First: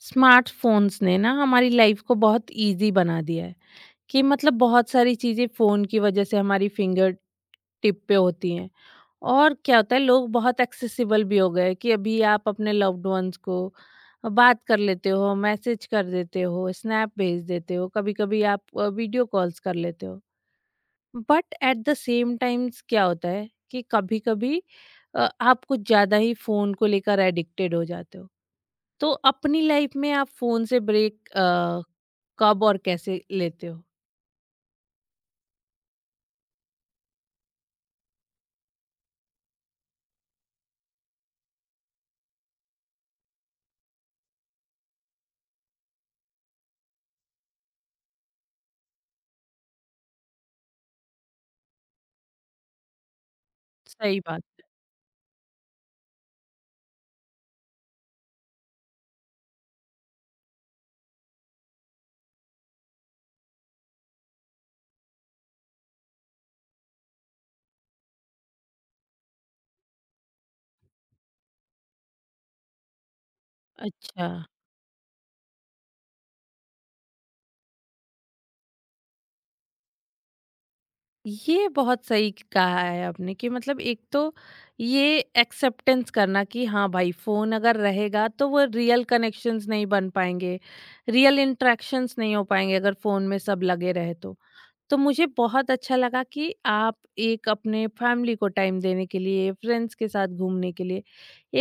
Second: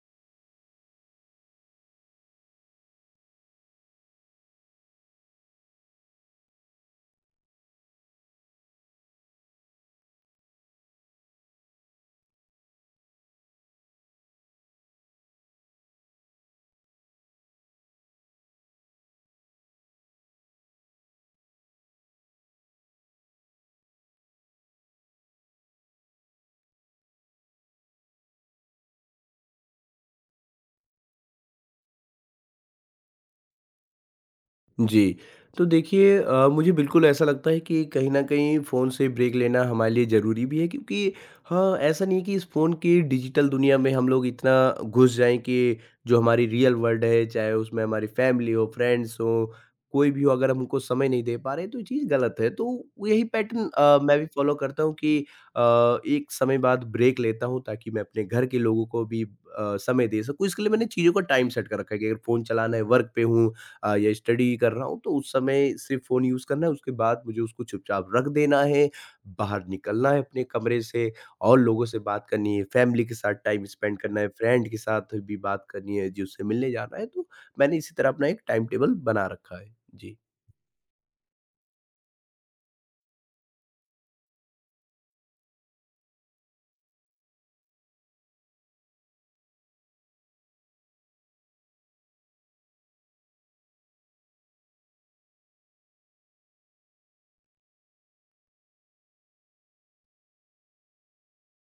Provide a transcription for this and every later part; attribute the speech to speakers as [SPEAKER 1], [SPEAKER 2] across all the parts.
[SPEAKER 1] Smartphones ने ना हमारी लाइफ को बहुत इजी बना दिया है कि मतलब बहुत सारी चीज़ें फ़ोन की वजह से हमारी फिंगर टिप पे होती हैं। और क्या होता है, लोग बहुत एक्सेसिबल भी हो गए हैं कि अभी आप अपने लव्ड वंस को बात कर लेते हो, मैसेज कर देते हो, स्नैप भेज देते हो, कभी कभी आप वीडियो कॉल्स कर लेते हो। But at the same times क्या होता है कि कभी कभी आप कुछ ज़्यादा ही फ़ोन को लेकर एडिक्टेड हो जाते हो। तो अपनी लाइफ में आप फोन से ब्रेक कब और कैसे लेते हो?
[SPEAKER 2] जी। तो देखिए मुझे बिल्कुल ऐसा लगता है कि कहीं न कहीं फ़ोन से ब्रेक लेना हमारे लिए ज़रूरी भी है, क्योंकि हाँ, ऐसा नहीं है कि इस फ़ोन की डिजिटल दुनिया में हम लोग इतना घुस जाएँ कि जो हमारी रियल वर्ल्ड है, चाहे उसमें हमारी फैमिली हो, फ्रेंड्स हों, कोई भी हो, अगर हम उनको समय नहीं दे पा रहे हैं तो ये चीज़ गलत है। तो यही पैटर्न मैं
[SPEAKER 1] सही
[SPEAKER 2] भी
[SPEAKER 1] बात।
[SPEAKER 2] फ़ॉलो करता हूँ कि अ, एक समय बाद ब्रेक लेता हूँ, ताकि मैं अपने घर के लोगों को भी समय दे सकूँ। इसके लिए मैंने चीज़ों को टाइम सेट कर रखा है कि अगर फ़ोन चलाना है, वर्क पे हूँ या स्टडी कर रहा हूँ, तो उस समय सिर्फ फ़ोन यूज़ करना है, उसके बाद मुझे उसको चुपचाप रख देना है, बाहर निकलना है अपने कमरे से और लोगों से बात करनी है, फैमिली के साथ टाइम स्पेंड करना
[SPEAKER 1] अच्छा,
[SPEAKER 2] है, फ्रेंड के साथ भी बात करनी है, जिससे मिलने जाना है। तो मैंने इसी तरह अपना एक टाइम टेबल बना रखा है। जी।
[SPEAKER 1] ये बहुत सही कहा है आपने कि मतलब एक तो ये एक्सेप्टेंस करना कि हाँ भाई, फ़ोन अगर रहेगा तो वो रियल कनेक्शंस नहीं बन पाएँगे, रियल इंटरेक्शंस नहीं हो पाएँगे अगर फ़ोन में सब लगे रहे तो। तो मुझे बहुत अच्छा लगा कि आप एक अपने फैमिली को टाइम देने के लिए, फ्रेंड्स के साथ घूमने के लिए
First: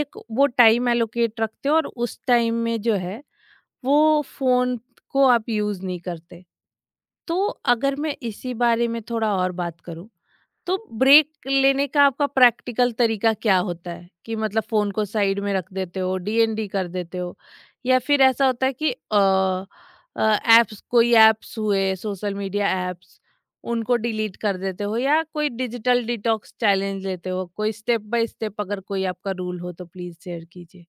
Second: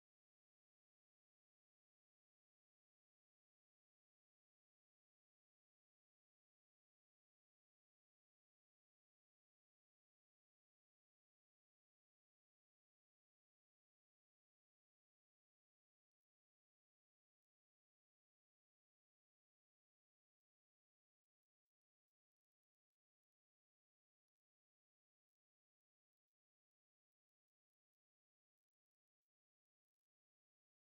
[SPEAKER 1] एक वो टाइम एलोकेट रखते हो और उस टाइम में जो है वो फोन को आप यूज नहीं करते। तो अगर मैं इसी बारे में थोड़ा और बात करूं, तो ब्रेक लेने का आपका प्रैक्टिकल तरीका क्या होता है कि मतलब फोन को साइड में रख देते हो, डीएनडी कर देते हो, या फिर ऐसा होता है कि ऐप्स, कोई ऐप्स हुए सोशल मीडिया ऐप्स उनको डिलीट कर देते हो, या कोई डिजिटल डिटॉक्स चैलेंज लेते हो? कोई स्टेप बाय स्टेप अगर कोई आपका रूल हो तो प्लीज शेयर कीजिए।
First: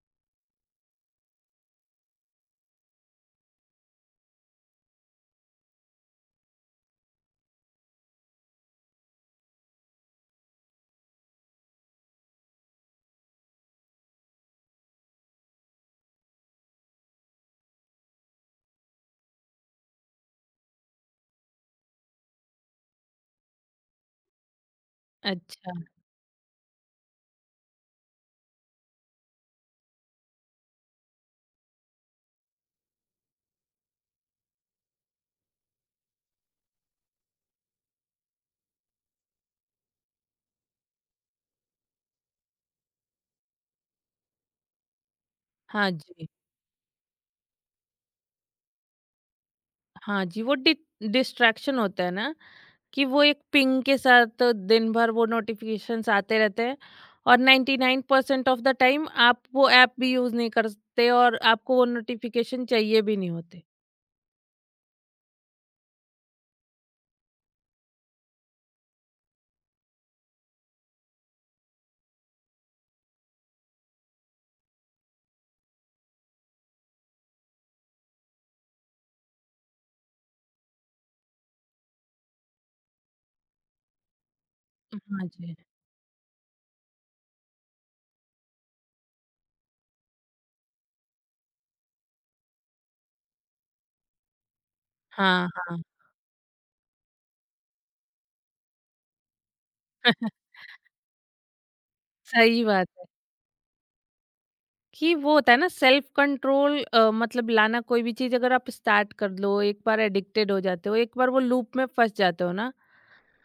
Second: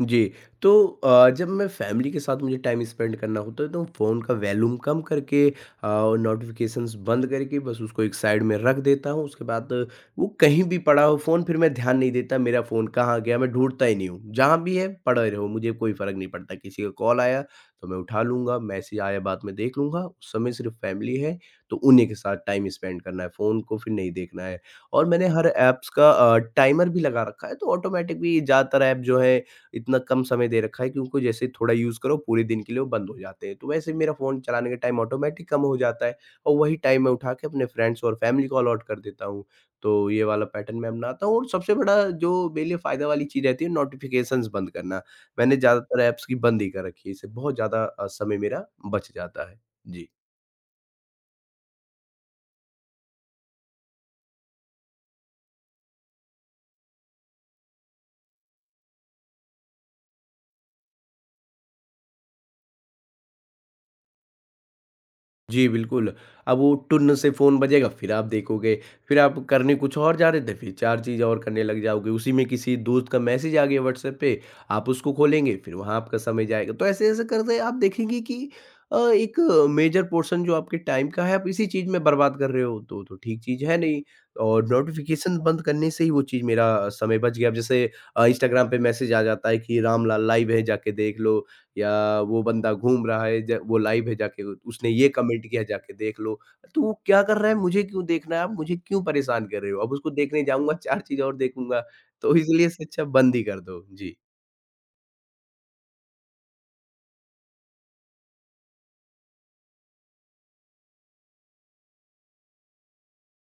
[SPEAKER 2] जी, तो जब मैं फैमिली के साथ मुझे टाइम स्पेंड करना होता है, तो फ़ोन का वॉल्यूम कम करके और नोटिफ़िकेशंस बंद करके बस उसको एक साइड में रख देता हूँ। उसके बाद वो कहीं भी पड़ा हो फ़ोन, फिर मैं ध्यान नहीं देता मेरा फ़ोन कहाँ गया, मैं ढूँढता ही नहीं हूँ। जहाँ भी है पड़ा रहो, मुझे कोई फ़र्क नहीं पड़ता। किसी का कॉल आया तो मैं उठा लूँगा, मैसेज आया बाद में देख लूँगा। उस समय सिर्फ़ फैमिली है, तो उन्हीं के साथ टाइम स्पेंड करना है, फ़ोन को फिर नहीं देखना है। और मैंने हर
[SPEAKER 1] अच्छा।
[SPEAKER 2] ऐप्स का टाइमर भी लगा रखा है, तो ऑटोमैटिक भी ज़्यादातर ऐप जो है, इतना कम समय दे रखा है कि उनको जैसे थोड़ा यूज़ करो पूरे दिन के लिए वो बंद हो जाते हैं। तो वैसे मेरा फ़ोन चलाने का टाइम ऑटोमेटिक कम हो जाता है और वही टाइम मैं उठा के अपने फ्रेंड्स और फैमिली को अलॉट कर देता हूँ। तो ये वाला पैटर्न मैं अपनाता हूँ, और सबसे बड़ा जो मेरे लिए फ़ायदा वाली चीज़ रहती है, नोटिफ़िकेशंस बंद करना। मैंने
[SPEAKER 1] हाँ
[SPEAKER 2] ज़्यादातर ऐप्स
[SPEAKER 1] जी।
[SPEAKER 2] की बंद ही कर रखी है, इससे बहुत ज़्यादा समय मेरा बच जाता है। जी।
[SPEAKER 1] हाँ जी, वो डि डिस्ट्रैक्शन होता है ना कि वो एक पिंग के साथ दिन भर वो नोटिफिकेशंस आते रहते हैं, और 99% ऑफ द टाइम आप वो ऐप भी यूज़ नहीं करते और आपको वो नोटिफिकेशन चाहिए भी नहीं होते।
[SPEAKER 2] जी, बिल्कुल। अब वो टुन से फ़ोन बजेगा, फिर आप देखोगे, फिर आप करने कुछ और जा रहे थे, फिर 4 चीज़ और करने लग जाओगे, उसी में किसी दोस्त का मैसेज आ गया व्हाट्सएप पे, आप उसको खोलेंगे, फिर वहाँ आपका समय जाएगा। तो ऐसे-ऐसे करते आप देखेंगे कि एक मेजर पोर्शन जो आपके टाइम का है आप इसी चीज़ में बर्बाद कर रहे हो, तो ठीक चीज़ है नहीं। और
[SPEAKER 1] हाँ
[SPEAKER 2] नोटिफ़िकेशन
[SPEAKER 1] जी।
[SPEAKER 2] बंद करने से ही वो चीज़ मेरा समय बच गया। अब जैसे इंस्टाग्राम पे मैसेज आ जाता है कि रामलाल लाइव है जाके देख लो, या वो बंदा घूम रहा है ज वो लाइव है जाके उसने ये कमेंट
[SPEAKER 1] हाँ,
[SPEAKER 2] किया
[SPEAKER 1] हाँ।
[SPEAKER 2] जाके देख लो। तो वो क्या कर रहा है, मुझे क्यों देखना है? आप मुझे क्यों परेशान कर रहे हो? अब उसको देखने जाऊँगा, 4 चीज़ और देखूँगा। तो
[SPEAKER 1] सही
[SPEAKER 2] इसलिए इससे
[SPEAKER 1] बात
[SPEAKER 2] अच्छा
[SPEAKER 1] है।
[SPEAKER 2] बंद ही कर दो। जी।
[SPEAKER 1] कि वो होता है ना सेल्फ कंट्रोल, मतलब लाना, कोई भी चीज़ अगर आप स्टार्ट कर लो, एक बार एडिक्टेड हो जाते हो, एक बार वो लूप में फँस जाते हो ना,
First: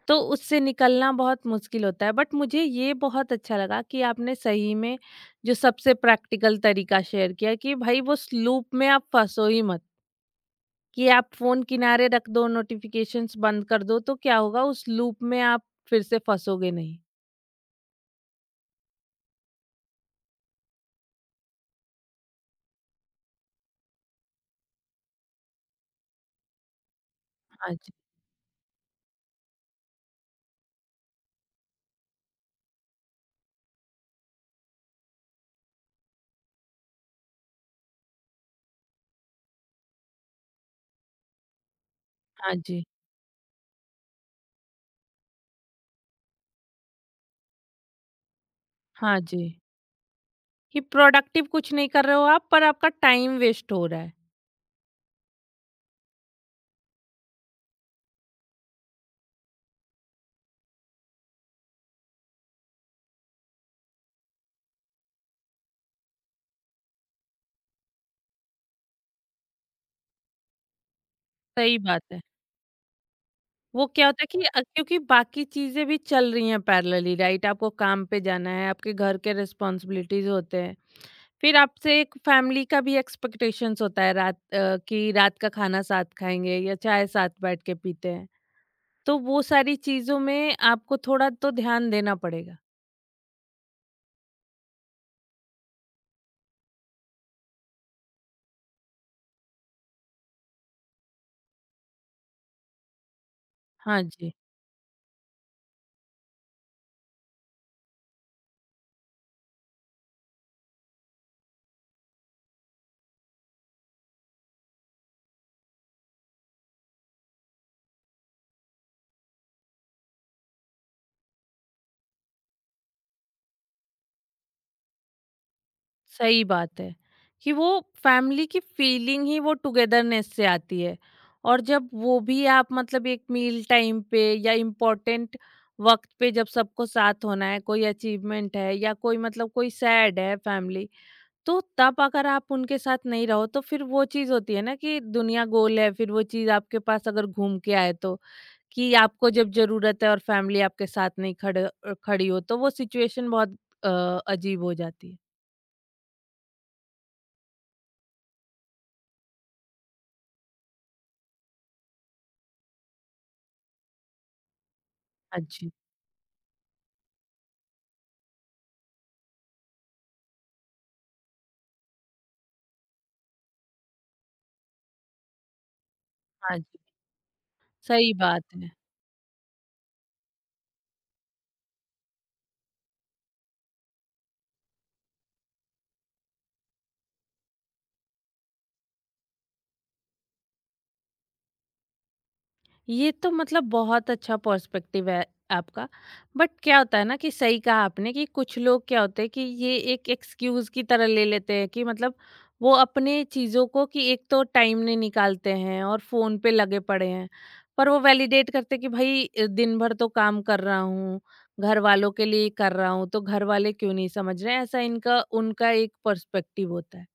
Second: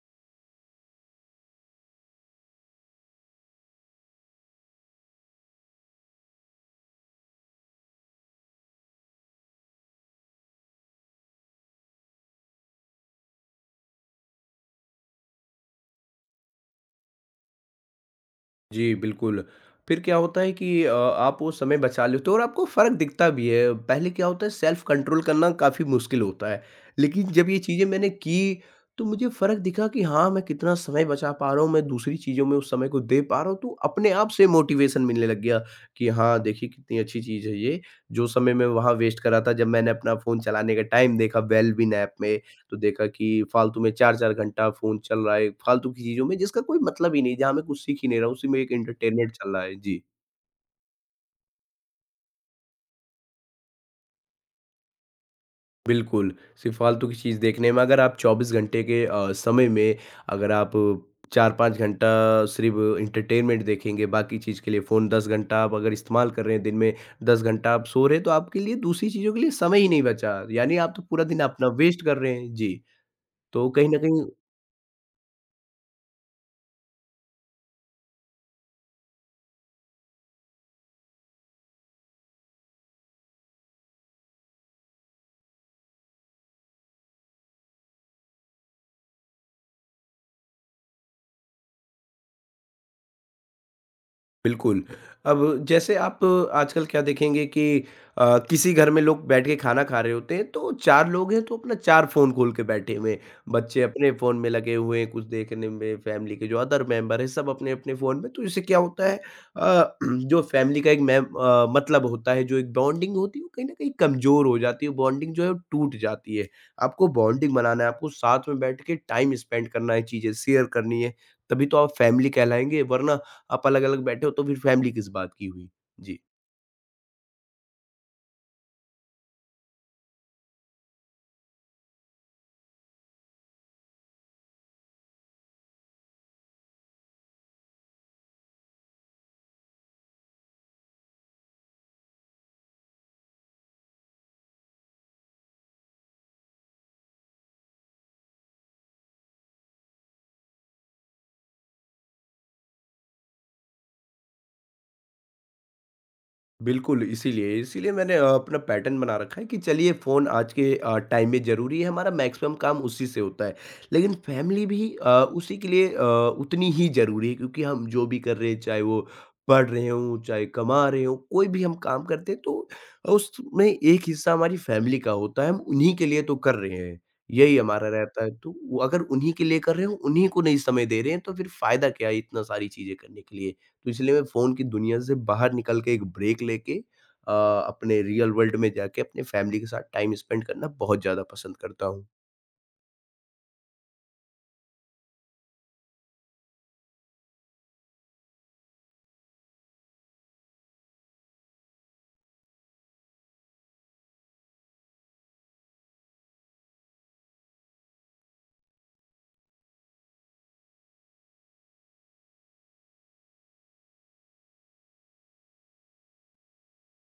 [SPEAKER 1] तो उससे निकलना बहुत मुश्किल होता है। बट मुझे ये बहुत अच्छा लगा कि आपने सही में जो सबसे प्रैक्टिकल तरीका शेयर किया कि भाई वो उस लूप में आप फंसो ही मत। कि आप फोन किनारे रख दो, नोटिफिकेशंस बंद कर दो, तो क्या होगा, उस लूप में आप फिर से फंसोगे नहीं।
[SPEAKER 2] जी, बिल्कुल। फिर क्या होता है कि आप वो समय बचा लेते हो और आपको फ़र्क दिखता भी है। पहले क्या होता है, सेल्फ़ कंट्रोल करना काफ़ी मुश्किल होता है। लेकिन जब ये
[SPEAKER 1] हाँ
[SPEAKER 2] चीज़ें
[SPEAKER 1] जी।
[SPEAKER 2] मैंने की, तो मुझे फ़र्क दिखा कि हाँ, मैं कितना समय बचा पा रहा हूँ, मैं दूसरी चीज़ों में उस समय को दे पा रहा हूँ, तो अपने आप से मोटिवेशन मिलने लग गया कि हाँ, देखिए कितनी अच्छी चीज़ है ये। जो समय मैं वहाँ वेस्ट कर रहा था, जब मैंने अपना फ़ोन चलाने का टाइम देखा वेल बीन ऐप में,
[SPEAKER 1] हाँ
[SPEAKER 2] तो
[SPEAKER 1] जी।
[SPEAKER 2] देखा कि फालतू में 4-4 घंटा फ़ोन चल रहा है, फालतू की चीज़ों में, जिसका कोई मतलब ही नहीं, जहाँ मैं कुछ सीख ही नहीं रहा हूँ, उसी में एक
[SPEAKER 1] हाँ
[SPEAKER 2] एंटरटेनमेंट
[SPEAKER 1] जी,
[SPEAKER 2] चल रहा है। जी।
[SPEAKER 1] कि प्रोडक्टिव कुछ नहीं कर रहे हो आप, पर आपका टाइम वेस्ट हो रहा है।
[SPEAKER 2] बिल्कुल, सिर्फ़ फालतू की चीज़ देखने में अगर आप 24 घंटे के समय में, अगर आप 4-5 घंटा सिर्फ़ एंटरटेनमेंट देखेंगे, बाकी चीज़ के लिए फ़ोन 10 घंटा आप अगर इस्तेमाल कर रहे हैं दिन में, 10 घंटा आप सो रहे हैं, तो आपके लिए दूसरी चीज़ों के लिए समय ही नहीं बचा। यानी आप तो पूरा दिन अपना
[SPEAKER 1] सही बात
[SPEAKER 2] वेस्ट कर
[SPEAKER 1] है।
[SPEAKER 2] रहे हैं। जी, तो
[SPEAKER 1] वो
[SPEAKER 2] कहीं न
[SPEAKER 1] क्या
[SPEAKER 2] कहीं
[SPEAKER 1] होता है कि क्योंकि बाकी चीज़ें भी चल रही हैं पैरेलली, राइट? आपको काम पे जाना है, आपके घर के रिस्पॉन्सिबिलिटीज़ होते हैं। फिर आपसे एक फैमिली का भी एक्सपेक्टेशंस होता है, कि रात का खाना साथ खाएँगे या चाय साथ बैठ के पीते हैं। तो वो सारी चीज़ों में आपको थोड़ा तो ध्यान देना पड़ेगा।
[SPEAKER 2] बिल्कुल। अब जैसे आप आजकल क्या देखेंगे कि किसी घर में लोग बैठ के खाना खा रहे होते हैं, तो 4 लोग हैं, तो अपना 4 फ़ोन खोल के बैठे हुए हैं। बच्चे
[SPEAKER 1] हाँ
[SPEAKER 2] अपने
[SPEAKER 1] जी।
[SPEAKER 2] फ़ोन में लगे हुए हैं कुछ देखने में, फ़ैमिली के जो अदर मेंबर हैं सब अपने-अपने फ़ोन में। तो इससे क्या होता है? अ, जो फ़ैमिली का एक में मतलब होता है, जो एक बॉन्डिंग होती है वो कहीं न कहीं कमज़ोर हो जाती है, बॉन्डिंग जो है वो टूट जाती है। आपको बॉन्डिंग बनाना है, आपको साथ में बैठ के टाइम स्पेंड करना है, चीज़ें शेयर करनी है, तभी तो आप फ़ैमिली कहलाएँगे, वरना आप अलग-अलग बैठे हो तो फिर फैमिली किस बात की हुई? जी।
[SPEAKER 1] सही बात है। कि वो फैमिली की फीलिंग ही वो टुगेदरनेस से आती है, और जब वो भी आप मतलब एक मील टाइम पे या इम्पोर्टेंट वक्त पे जब सबको साथ होना है, कोई अचीवमेंट है या कोई मतलब कोई सैड है फैमिली, तो तब अगर आप उनके साथ नहीं रहो, तो फिर वो चीज़ होती है ना कि दुनिया गोल है, फिर वो चीज़ आपके पास अगर घूम के आए तो, कि आपको जब ज़रूरत है और फैमिली आपके साथ नहीं खड़े खड़ी हो, तो वो सिचुएशन बहुत अ, अजीब हो जाती है।
[SPEAKER 2] बिल्कुल, इसीलिए इसीलिए मैंने अपना पैटर्न बना रखा है कि चलिए फ़ोन आज के टाइम में ज़रूरी है, हमारा मैक्सिमम काम उसी से होता है। लेकिन फैमिली भी
[SPEAKER 1] हाँ
[SPEAKER 2] उसी के
[SPEAKER 1] जी।
[SPEAKER 2] लिए उतनी ही ज़रूरी है, क्योंकि हम जो भी कर रहे हैं, चाहे वो पढ़ रहे हों, चाहे कमा रहे हों, कोई भी हम काम करते हैं, तो उसमें एक हिस्सा हमारी फैमिली का होता है, हम उन्हीं के लिए तो कर
[SPEAKER 1] हाँ
[SPEAKER 2] रहे
[SPEAKER 1] जी।
[SPEAKER 2] हैं, यही हमारा
[SPEAKER 1] सही
[SPEAKER 2] रहता है।
[SPEAKER 1] बात
[SPEAKER 2] तो
[SPEAKER 1] है।
[SPEAKER 2] वो अगर उन्हीं के लिए कर रहे हो, उन्हीं को नहीं समय दे रहे हैं, तो फिर फ़ायदा क्या है इतना सारी चीज़ें करने के लिए? तो इसलिए मैं फ़ोन की दुनिया से बाहर निकल के एक ब्रेक लेके अपने रियल वर्ल्ड में जाके अपने फैमिली के साथ टाइम स्पेंड करना बहुत ज़्यादा पसंद करता हूँ।
[SPEAKER 1] ये तो मतलब बहुत अच्छा पर्सपेक्टिव है आपका। बट क्या होता है ना कि सही कहा आपने कि कुछ लोग क्या होते हैं कि ये एक एक्सक्यूज़ की तरह ले लेते हैं, कि मतलब वो अपने चीज़ों को कि एक तो टाइम नहीं निकालते हैं और फ़ोन पे लगे पड़े हैं। पर वो वैलिडेट करते हैं कि भई, दिन भर तो काम कर रहा हूँ, घर वालों के लिए कर रहा हूँ, तो घर वाले क्यों नहीं समझ रहे हैं? ऐसा इनका उनका एक पर्सपेक्टिव होता है।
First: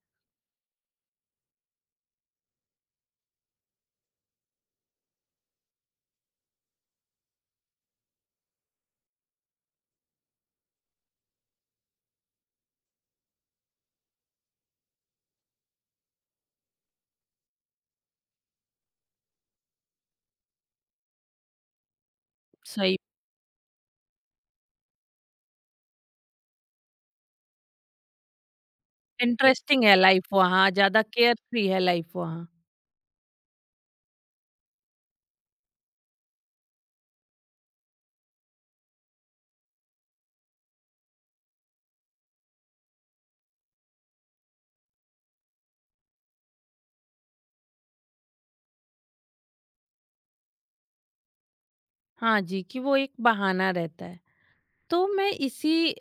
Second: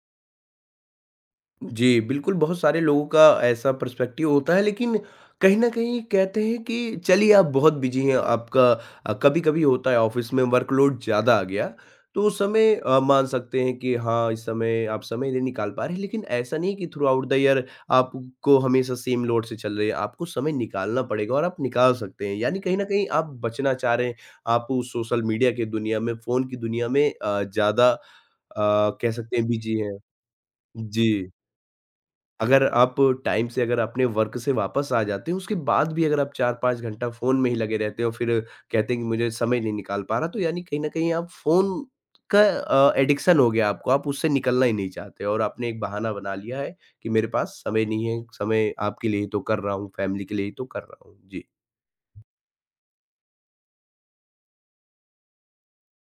[SPEAKER 2] जी, बिल्कुल, बहुत सारे लोगों का ऐसा पर्सपेक्टिव होता है, लेकिन कहीं न कहीं कहते हैं कि चलिए आप बहुत बिज़ी हैं, आपका कभी-कभी होता है ऑफ़िस में वर्कलोड ज़्यादा आ गया, तो उस समय मान सकते हैं कि हाँ, इस समय आप समय नहीं निकाल पा रहे हैं, लेकिन ऐसा नहीं कि थ्रू आउट द ईयर आपको हमेशा सेम लोड से चल रही है, आपको समय निकालना पड़ेगा और आप निकाल सकते हैं। यानी कहीं न
[SPEAKER 1] सही।
[SPEAKER 2] कहीं आप बचना चाह रहे हैं, आप उस सोशल मीडिया की दुनिया में, फ़ोन की दुनिया में ज़्यादा कह सकते हैं बिज़ी
[SPEAKER 1] इंटरेस्टिंग है
[SPEAKER 2] हैं।
[SPEAKER 1] लाइफ़ वहाँ, ज़्यादा
[SPEAKER 2] जी।
[SPEAKER 1] केयर फ्री है लाइफ़ वहाँ।
[SPEAKER 2] अगर आप टाइम से अगर अपने वर्क से वापस आ जाते हो, उसके बाद भी अगर आप 4-5 घंटा फ़ोन में ही लगे रहते हो, फिर कहते हैं कि मुझे समय नहीं निकाल पा रहा, तो यानी कहीं न कहीं आप फ़ोन का एडिक्शन हो गया आपको, आप उससे निकलना ही नहीं चाहते और आपने एक बहाना बना लिया है कि मेरे पास समय नहीं है, समय आपके लिए ही तो कर रहा हूँ, फैमिली के लिए ही तो कर रहा हूँ। जी।
[SPEAKER 1] हाँ जी, कि वो एक बहाना रहता है। तो मैं इसी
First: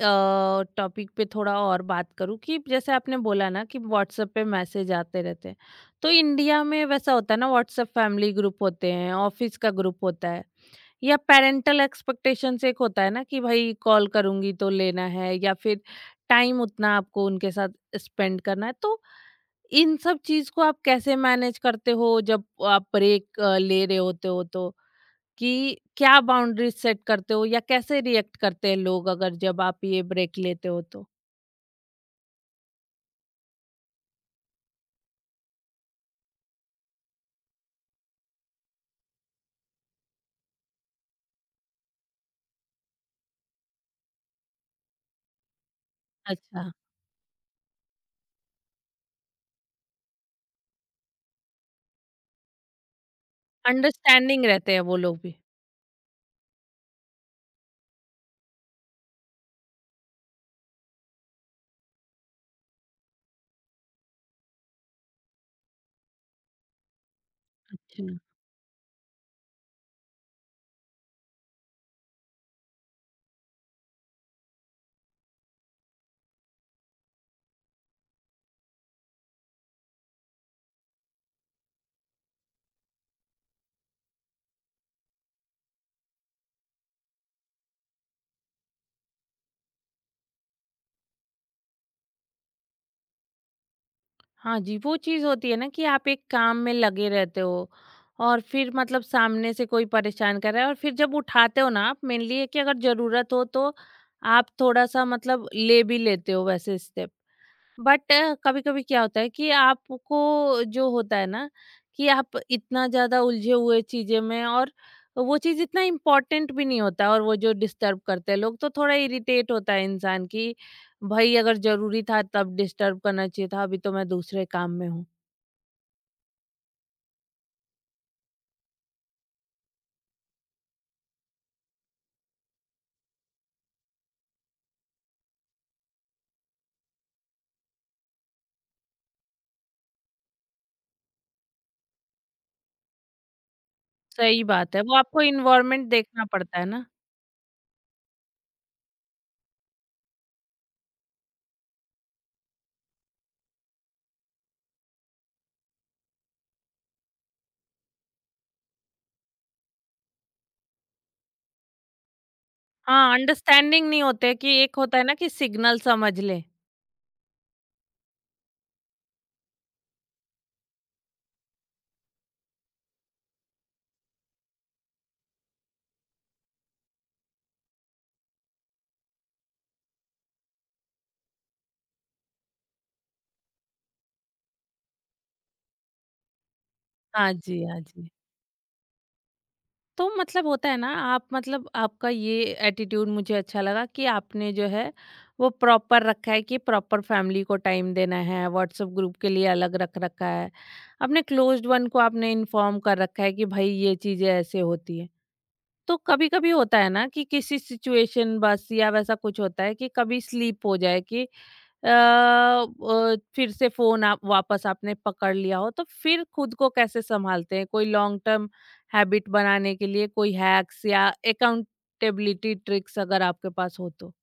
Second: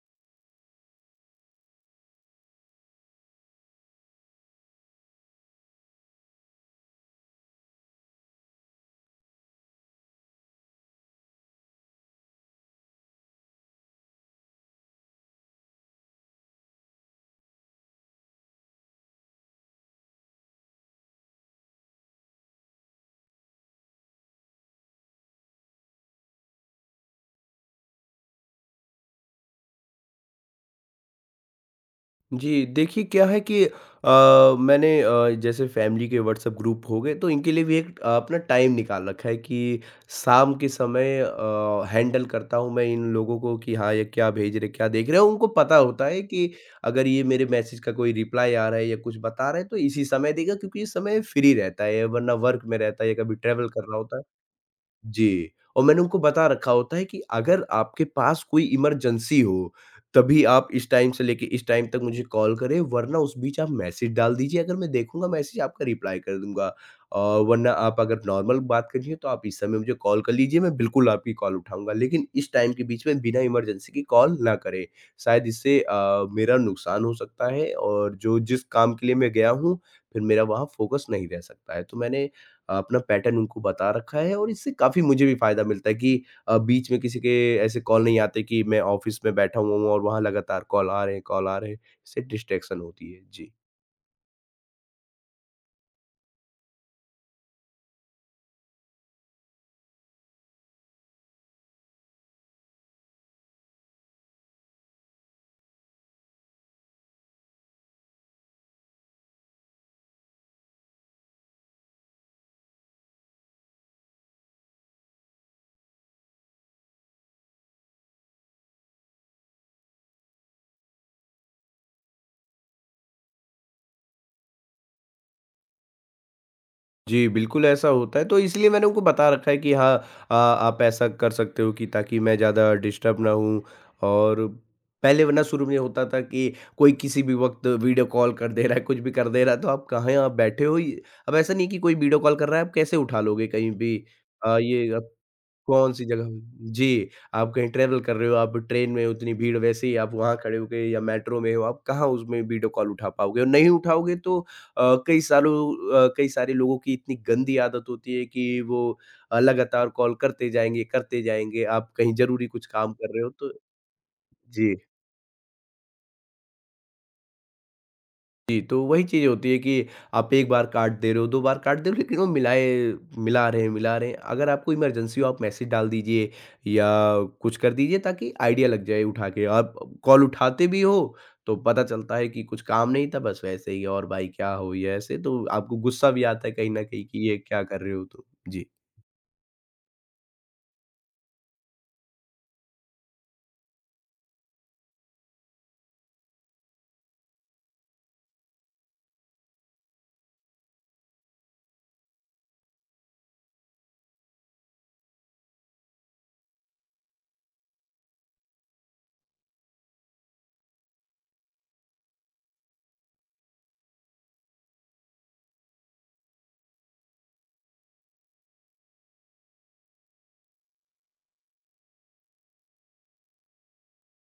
[SPEAKER 1] टॉपिक पे थोड़ा और बात करूँ, कि जैसे आपने बोला ना कि व्हाट्सएप पे मैसेज आते रहते हैं। तो इंडिया में वैसा होता है ना, व्हाट्सएप फैमिली ग्रुप होते हैं, ऑफिस का ग्रुप होता है, या पैरेंटल एक्सपेक्टेशंस एक होता है ना कि भाई कॉल करूँगी तो लेना है, या फिर टाइम उतना आपको उनके साथ स्पेंड करना है। तो इन सब चीज़ को आप कैसे मैनेज करते हो जब आप ब्रेक ले रहे होते हो तो? कि क्या बाउंड्रीज सेट करते हो, या कैसे रिएक्ट करते हैं लोग अगर जब आप ये ब्रेक लेते हो तो?
[SPEAKER 2] जी, देखिए क्या है कि मैंने जैसे फैमिली के व्हाट्सएप ग्रुप हो गए, तो इनके लिए भी एक अपना टाइम निकाल रखा है कि शाम के समय हैंडल करता हूँ मैं इन लोगों को कि हाँ, ये क्या भेज रहे, क्या देख रहे हैं। उनको पता होता है कि
[SPEAKER 1] अच्छा।
[SPEAKER 2] अगर ये मेरे मैसेज का कोई रिप्लाई आ रहा है या कुछ बता रहा है तो इसी समय देगा, क्योंकि इस समय फ्री रहता है, वरना वर्क में रहता है या कभी ट्रैवल कर रहा होता है।
[SPEAKER 1] अंडरस्टैंडिंग रहते हैं वो लोग भी।
[SPEAKER 2] जी, और मैंने उनको बता रखा होता है कि अगर आपके पास कोई इमरजेंसी हो, तभी आप इस टाइम से लेके इस टाइम तक मुझे कॉल करें, वरना उस बीच आप मैसेज डाल दीजिए, अगर मैं देखूँगा मैसेज आपका रिप्लाई कर दूँगा। अ, वरना आप
[SPEAKER 1] अच्छा।
[SPEAKER 2] अगर नॉर्मल बात करनी है, तो आप इस समय मुझे कॉल कर लीजिए, मैं बिल्कुल आपकी कॉल उठाऊँगा, लेकिन इस टाइम के बीच में बिना इमरजेंसी की कॉल ना करें। शायद इससे मेरा नुकसान हो सकता है और जो जिस काम के लिए मैं गया हूँ, फिर मेरा वहाँ फ़ोकस नहीं रह सकता है। तो मैंने अपना पैटर्न उनको बता रखा है, और इससे काफ़ी मुझे भी फ़ायदा मिलता है कि बीच में किसी के ऐसे कॉल नहीं आते कि मैं ऑफ़िस में बैठा हुआ हूँ और वहाँ लगातार कॉल आ रहे हैं, कॉल आ रहे हैं, इससे डिस्ट्रैक्शन होती है। जी।
[SPEAKER 1] हाँ जी, वो चीज़ होती है ना कि आप एक काम में लगे रहते हो, और फिर मतलब सामने से कोई परेशान कर रहा है, और फिर जब उठाते हो ना आप, मेनली है कि अगर ज़रूरत हो तो आप थोड़ा-सा मतलब ले भी लेते हो वैसे स्टेप। बट कभी कभी क्या होता है कि आपको जो होता है ना कि आप इतना ज्यादा उलझे हुए चीजें में, और वो चीज इतना इम्पोर्टेंट भी नहीं होता, और वो जो डिस्टर्ब करते हैं लोग, तो थोड़ा इरिटेट होता है इंसान की भाई, अगर जरूरी था तब डिस्टर्ब करना चाहिए था, अभी तो मैं दूसरे काम में हूँ।
[SPEAKER 2] जी, बिल्कुल ऐसा होता है, तो इसलिए मैंने उनको बता रखा है कि हाँ, आप ऐसा कर सकते हो कि ताकि मैं ज़्यादा डिस्टर्ब ना हूँ, और पहले वरना शुरू में होता था कि कोई किसी भी वक़्त वीडियो कॉल कर दे रहा है, कुछ भी कर दे रहा है, तो आप कहाँ हैं? आप बैठे हो ही। अब ऐसा नहीं है कि कोई वीडियो कॉल कर रहा है, आप कैसे उठा लोगे कहीं भी?
[SPEAKER 1] सही बात है, वो
[SPEAKER 2] ये
[SPEAKER 1] आपको इन्वायरमेंट
[SPEAKER 2] कौन-सी जगह
[SPEAKER 1] देखना
[SPEAKER 2] हुई?
[SPEAKER 1] पड़ता है ना।
[SPEAKER 2] जी, आप कहीं ट्रैवल कर रहे हो, आप ट्रेन में उतनी भीड़ वैसे ही आप वहाँ खड़े हो गए या मेट्रो में हो, आप कहाँ उसमें वीडियो कॉल उठा पाओगे और नहीं उठाओगे तो कई सारे लोगों की इतनी गंदी आदत होती है कि वो लगातार कॉल करते जाएँगे, करते जाएँगे। आप कहीं ज़रूरी कुछ काम कर
[SPEAKER 1] हाँ,
[SPEAKER 2] रहे हो तो।
[SPEAKER 1] अंडरस्टैंडिंग नहीं होते कि
[SPEAKER 2] जी।
[SPEAKER 1] एक होता है ना कि सिग्नल समझ ले।
[SPEAKER 2] जी, तो वही चीज़ होती है कि आप एक बार काट दे रहे हो, 2 बार काट दे रहे हो लेकिन वो मिला रहे हैं, मिला रहे हैं। अगर आपको इमरजेंसी हो आप मैसेज डाल दीजिए या कुछ कर दीजिए ताकि आइडिया लग जाए उठा के। आप कॉल उठाते भी हो तो पता चलता है कि कुछ काम नहीं था, बस वैसे ही। और भाई क्या हो ये ऐसे, तो आपको गुस्सा भी आता है कहीं न कहीं कि
[SPEAKER 1] हाँ
[SPEAKER 2] ये क्या
[SPEAKER 1] जी। हाँ
[SPEAKER 2] कर रहे हो
[SPEAKER 1] जी।
[SPEAKER 2] तुम? जी।
[SPEAKER 1] तो मतलब होता है ना आप, मतलब आपका ये एटीट्यूड मुझे अच्छा लगा कि आपने जो है वो प्रॉपर रखा है कि प्रॉपर फैमिली को टाइम देना है, व्हाट्सएप ग्रुप के लिए अलग रख रखा है, अपने क्लोज्ड वन को आपने इन्फॉर्म कर रखा है कि भाई ये चीज़ें ऐसे होती है। तो कभी कभी होता है ना कि किसी सिचुएशन बस या वैसा कुछ होता है कि कभी स्लीप हो जाए, कि फिर से फोन आप वापस आपने पकड़ लिया हो, तो फिर खुद को कैसे संभालते हैं? कोई लॉन्ग टर्म हैबिट बनाने के लिए कोई हैक्स या अकाउंटेबिलिटी ट्रिक्स अगर आपके पास हो तो।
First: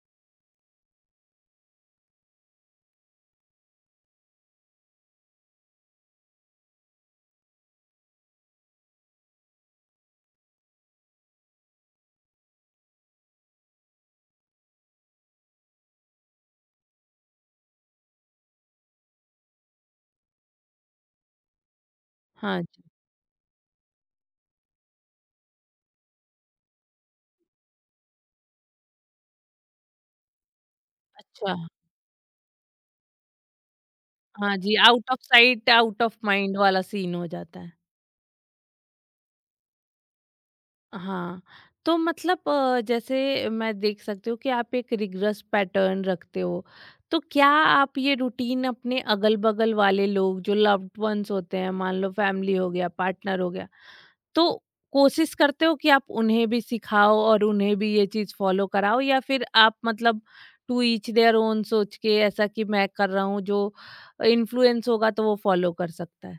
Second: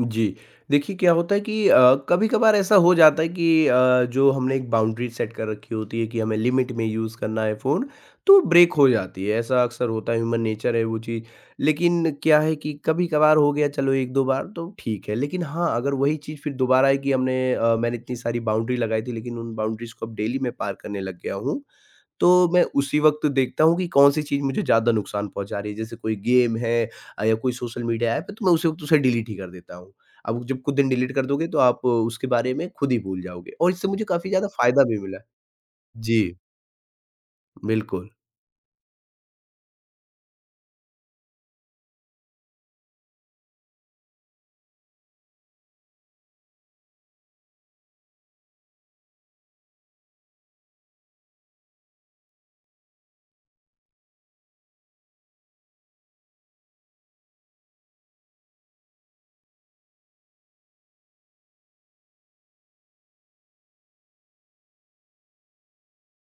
[SPEAKER 2] जी। देखिए क्या होता है कि कभी-कभार ऐसा हो जाता है कि जो हमने एक बाउंड्री सेट कर रखी होती है कि हमें लिमिट में यूज़ करना है फ़ोन, तो ब्रेक हो जाती है। ऐसा अक्सर होता है, ह्यूमन नेचर है वो चीज़। लेकिन क्या है कि कभी-कभार हो गया, चलो 1-2 बार तो ठीक है। लेकिन हाँ, अगर वही चीज़ फिर दोबारा है कि मैंने इतनी सारी बाउंड्री लगाई थी लेकिन उन बाउंड्रीज़ को अब डेली मैं पार करने लग गया हूँ। तो
[SPEAKER 1] हाँ
[SPEAKER 2] मैं
[SPEAKER 1] जी।
[SPEAKER 2] उसी वक़्त देखता हूँ कि कौन-सी चीज़ मुझे ज़्यादा नुकसान पहुँचा रही है। जैसे कोई गेम है, या कोई सोशल मीडिया ऐप है तो मैं उसी वक़्त उसे डिलीट ही कर देता हूँ। अब जब खुद दिन डिलीट कर दोगे
[SPEAKER 1] अच्छा।
[SPEAKER 2] तो आप उसके बारे में खुद ही भूल जाओगे और इससे मुझे काफ़ी ज़्यादा
[SPEAKER 1] हाँ जी,
[SPEAKER 2] फ़ायदा भी
[SPEAKER 1] आउट
[SPEAKER 2] मिला
[SPEAKER 1] ऑफ
[SPEAKER 2] है।
[SPEAKER 1] साइट आउट ऑफ
[SPEAKER 2] जी,
[SPEAKER 1] माइंड वाला सीन हो जाता है।
[SPEAKER 2] बिल्कुल।
[SPEAKER 1] हाँ, तो मतलब जैसे मैं देख सकती हूँ कि आप एक रिग्रेस पैटर्न रखते हो, तो क्या आप ये रूटीन अपने अगल-बगल वाले लोग जो लव्ड वंस होते हैं, मान लो फैमिली हो गया, पार्टनर हो गया, तो कोशिश करते हो कि आप उन्हें भी सिखाओ और उन्हें भी ये चीज़ फॉलो कराओ? या फिर आप मतलब टू ईच देयर ओन सोच के, ऐसा कि मैं कर रहा हूँ, जो इन्फ्लुएंस होगा तो वो फॉलो कर सकता है?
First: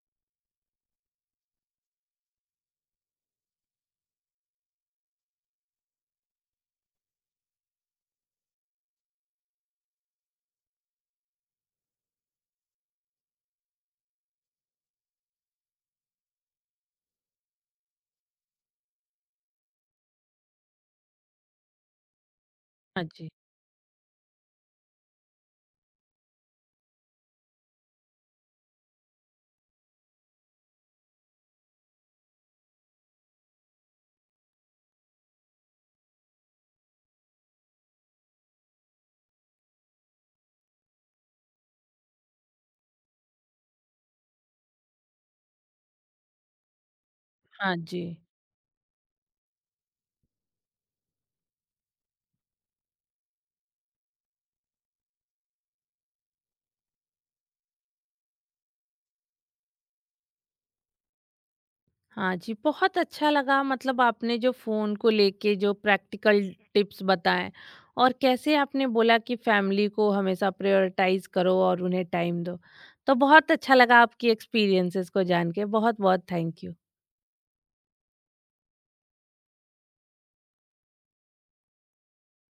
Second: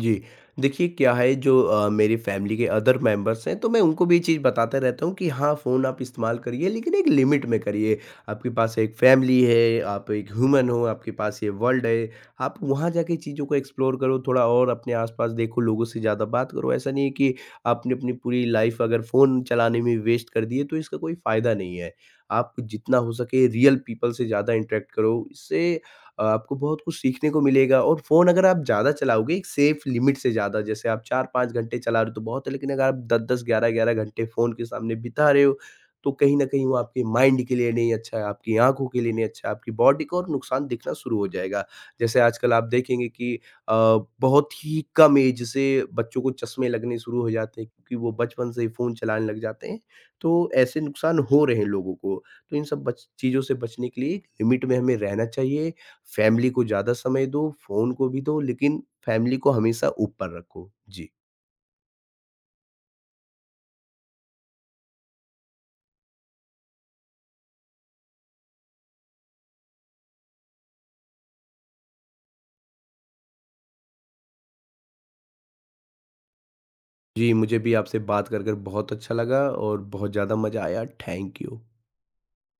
[SPEAKER 2] जी, देखिए क्या है जो मेरी फ़ैमिली के अदर मेंबर्स हैं तो मैं उनको भी ये चीज़ बताता रहता हूँ कि हाँ, फ़ोन आप इस्तेमाल करिए लेकिन एक लिमिट में करिए। आपके पास एक फ़ैमिली है, आप एक ह्यूमन हो, आपके पास ये वर्ल्ड है, आप वहाँ जाके चीज़ों को एक्सप्लोर करो थोड़ा और अपने आस-पास देखो, लोगों से ज़्यादा बात करो। ऐसा नहीं है कि आपने अपनी पूरी लाइफ़ अगर फ़ोन चलाने में वेस्ट कर दी है तो इसका कोई फ़ायदा नहीं है। आप जितना
[SPEAKER 1] हाँ
[SPEAKER 2] हो
[SPEAKER 1] जी।
[SPEAKER 2] सके रियल पीपल से ज़्यादा इंटरैक्ट करो, इससे आपको बहुत कुछ सीखने को मिलेगा। और फ़ोन अगर आप ज़्यादा चलाओगे एक सेफ लिमिट से ज़्यादा, जैसे आप 4-5 घंटे चला रहे हो तो बहुत है, लेकिन अगर आप 10-10, 11-11 घंटे फ़ोन के सामने बिता रहे हो, तो कहीं न कहीं वो आपके माइंड के लिए नहीं अच्छा है, आपकी आँखों के लिए नहीं अच्छा है, आपकी बॉडी को और नुकसान दिखना शुरू हो जाएगा। जैसे आजकल आप देखेंगे कि अ, बहुत ही कम एज से बच्चों को चश्मे लगने शुरू हो जाते हैं
[SPEAKER 1] हाँ
[SPEAKER 2] क्योंकि
[SPEAKER 1] जी।
[SPEAKER 2] वो बचपन से ही फ़ोन चलाने लग जाते हैं, तो ऐसे नुकसान हो रहे हैं लोगों को। तो इन सब बच चीज़ों से बचने के लिए एक लिमिट में हमें रहना चाहिए। फैमिली को ज़्यादा समय दो, फ़ोन को भी दो लेकिन फैमिली को हमेशा ऊपर रखो। जी।
[SPEAKER 1] हाँ जी, बहुत अच्छा लगा, मतलब आपने जो फ़ोन को लेके जो प्रैक्टिकल टिप्स बताएं, और कैसे आपने बोला कि फैमिली को हमेशा प्रायोरिटाइज करो और उन्हें टाइम दो, तो बहुत अच्छा लगा आपकी एक्सपीरियंसेस को जान के। बहुत बहुत थैंक यू।
[SPEAKER 2] जी, मुझे भी आपसे बात कर बहुत अच्छा लगा और बहुत ज़्यादा मज़ा आया। Thank you.